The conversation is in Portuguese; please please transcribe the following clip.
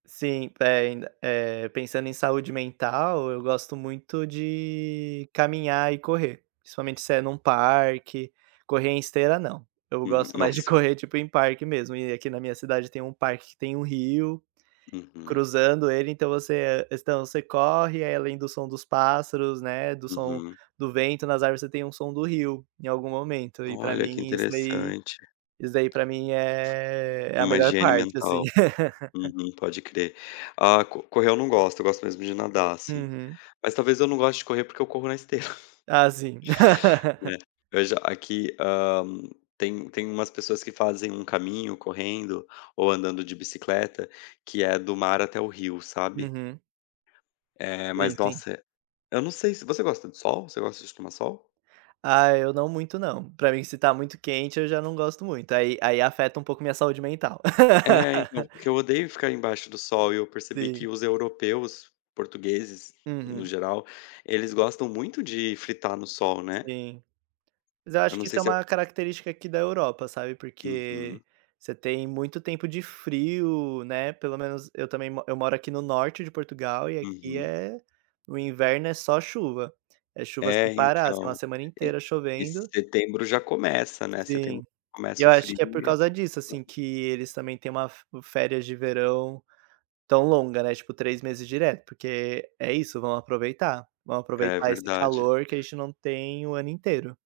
Sim, pe ainda, eh, pensando em saúde mental, eu gosto muito de caminhar e correr, principalmente se é em um parque, correr em esteira não, eu Hum, gosto mais de nossa. correr tipo em parque mesmo, e aqui na minha cidade tem um parque que tem um rio, Uhum. cruzando ele, então você você corre aí além do som dos pássaros, né, do som Uhum. do vento nas árvores você tem um som do rio, em algum momento e para Olha, que mim isso daí, interessante. isso daí para mim é é a Uma melhor higiene parte assim. mental. Uhum, pode crer, ah, co correr eu não gosto, eu gosto mesmo de nadar assim, Uhum. mas talvez eu não goste de correr porque eu corro na esteira. Ah, sim. É, veja aqui, hã, tem tem umas pessoas que fazem um caminho correndo, ou andando de bicicleta, que é do mar até o rio sabe. Uhum. Eh, Sim, mas sim. nossa, eu não sei se você gosta do sol, se você gosta de tomar sol? Ah, eu não muito não, para mim se tá muito quente eu já não gosto muito, aí aí afeta um pouco minha saúde mental. É então, porque eu odeio ficar embaixo do sol e eu percebi que Sim. os europeus, portugueses, no Uhum. geral, eles gostam muito de fritar no sol, né. Sim mas eu Eu acho não que isso sei é se é... uma característica aqui da Europa, sabe, porque Uhum. você tem muito tempo de frio, né, pelo menos eu também mo eu moro aqui no norte de Portugal e aqui Uhum. é o inverno é só chuva, é chuva sem É para, assim, uma então, semana inteira e chovendo. setembro já começa, né, setembro Sim, e começa eu o acho que é por frio. causa disso, assim, [unintelligible] que eles também têm uma fé férias de verão tão longa, né, tipo 3 meses direto, porque é isso, vamos aproveitar, vamos É aproveitar esse verdade. calor que a gente não tem o ano inteiro.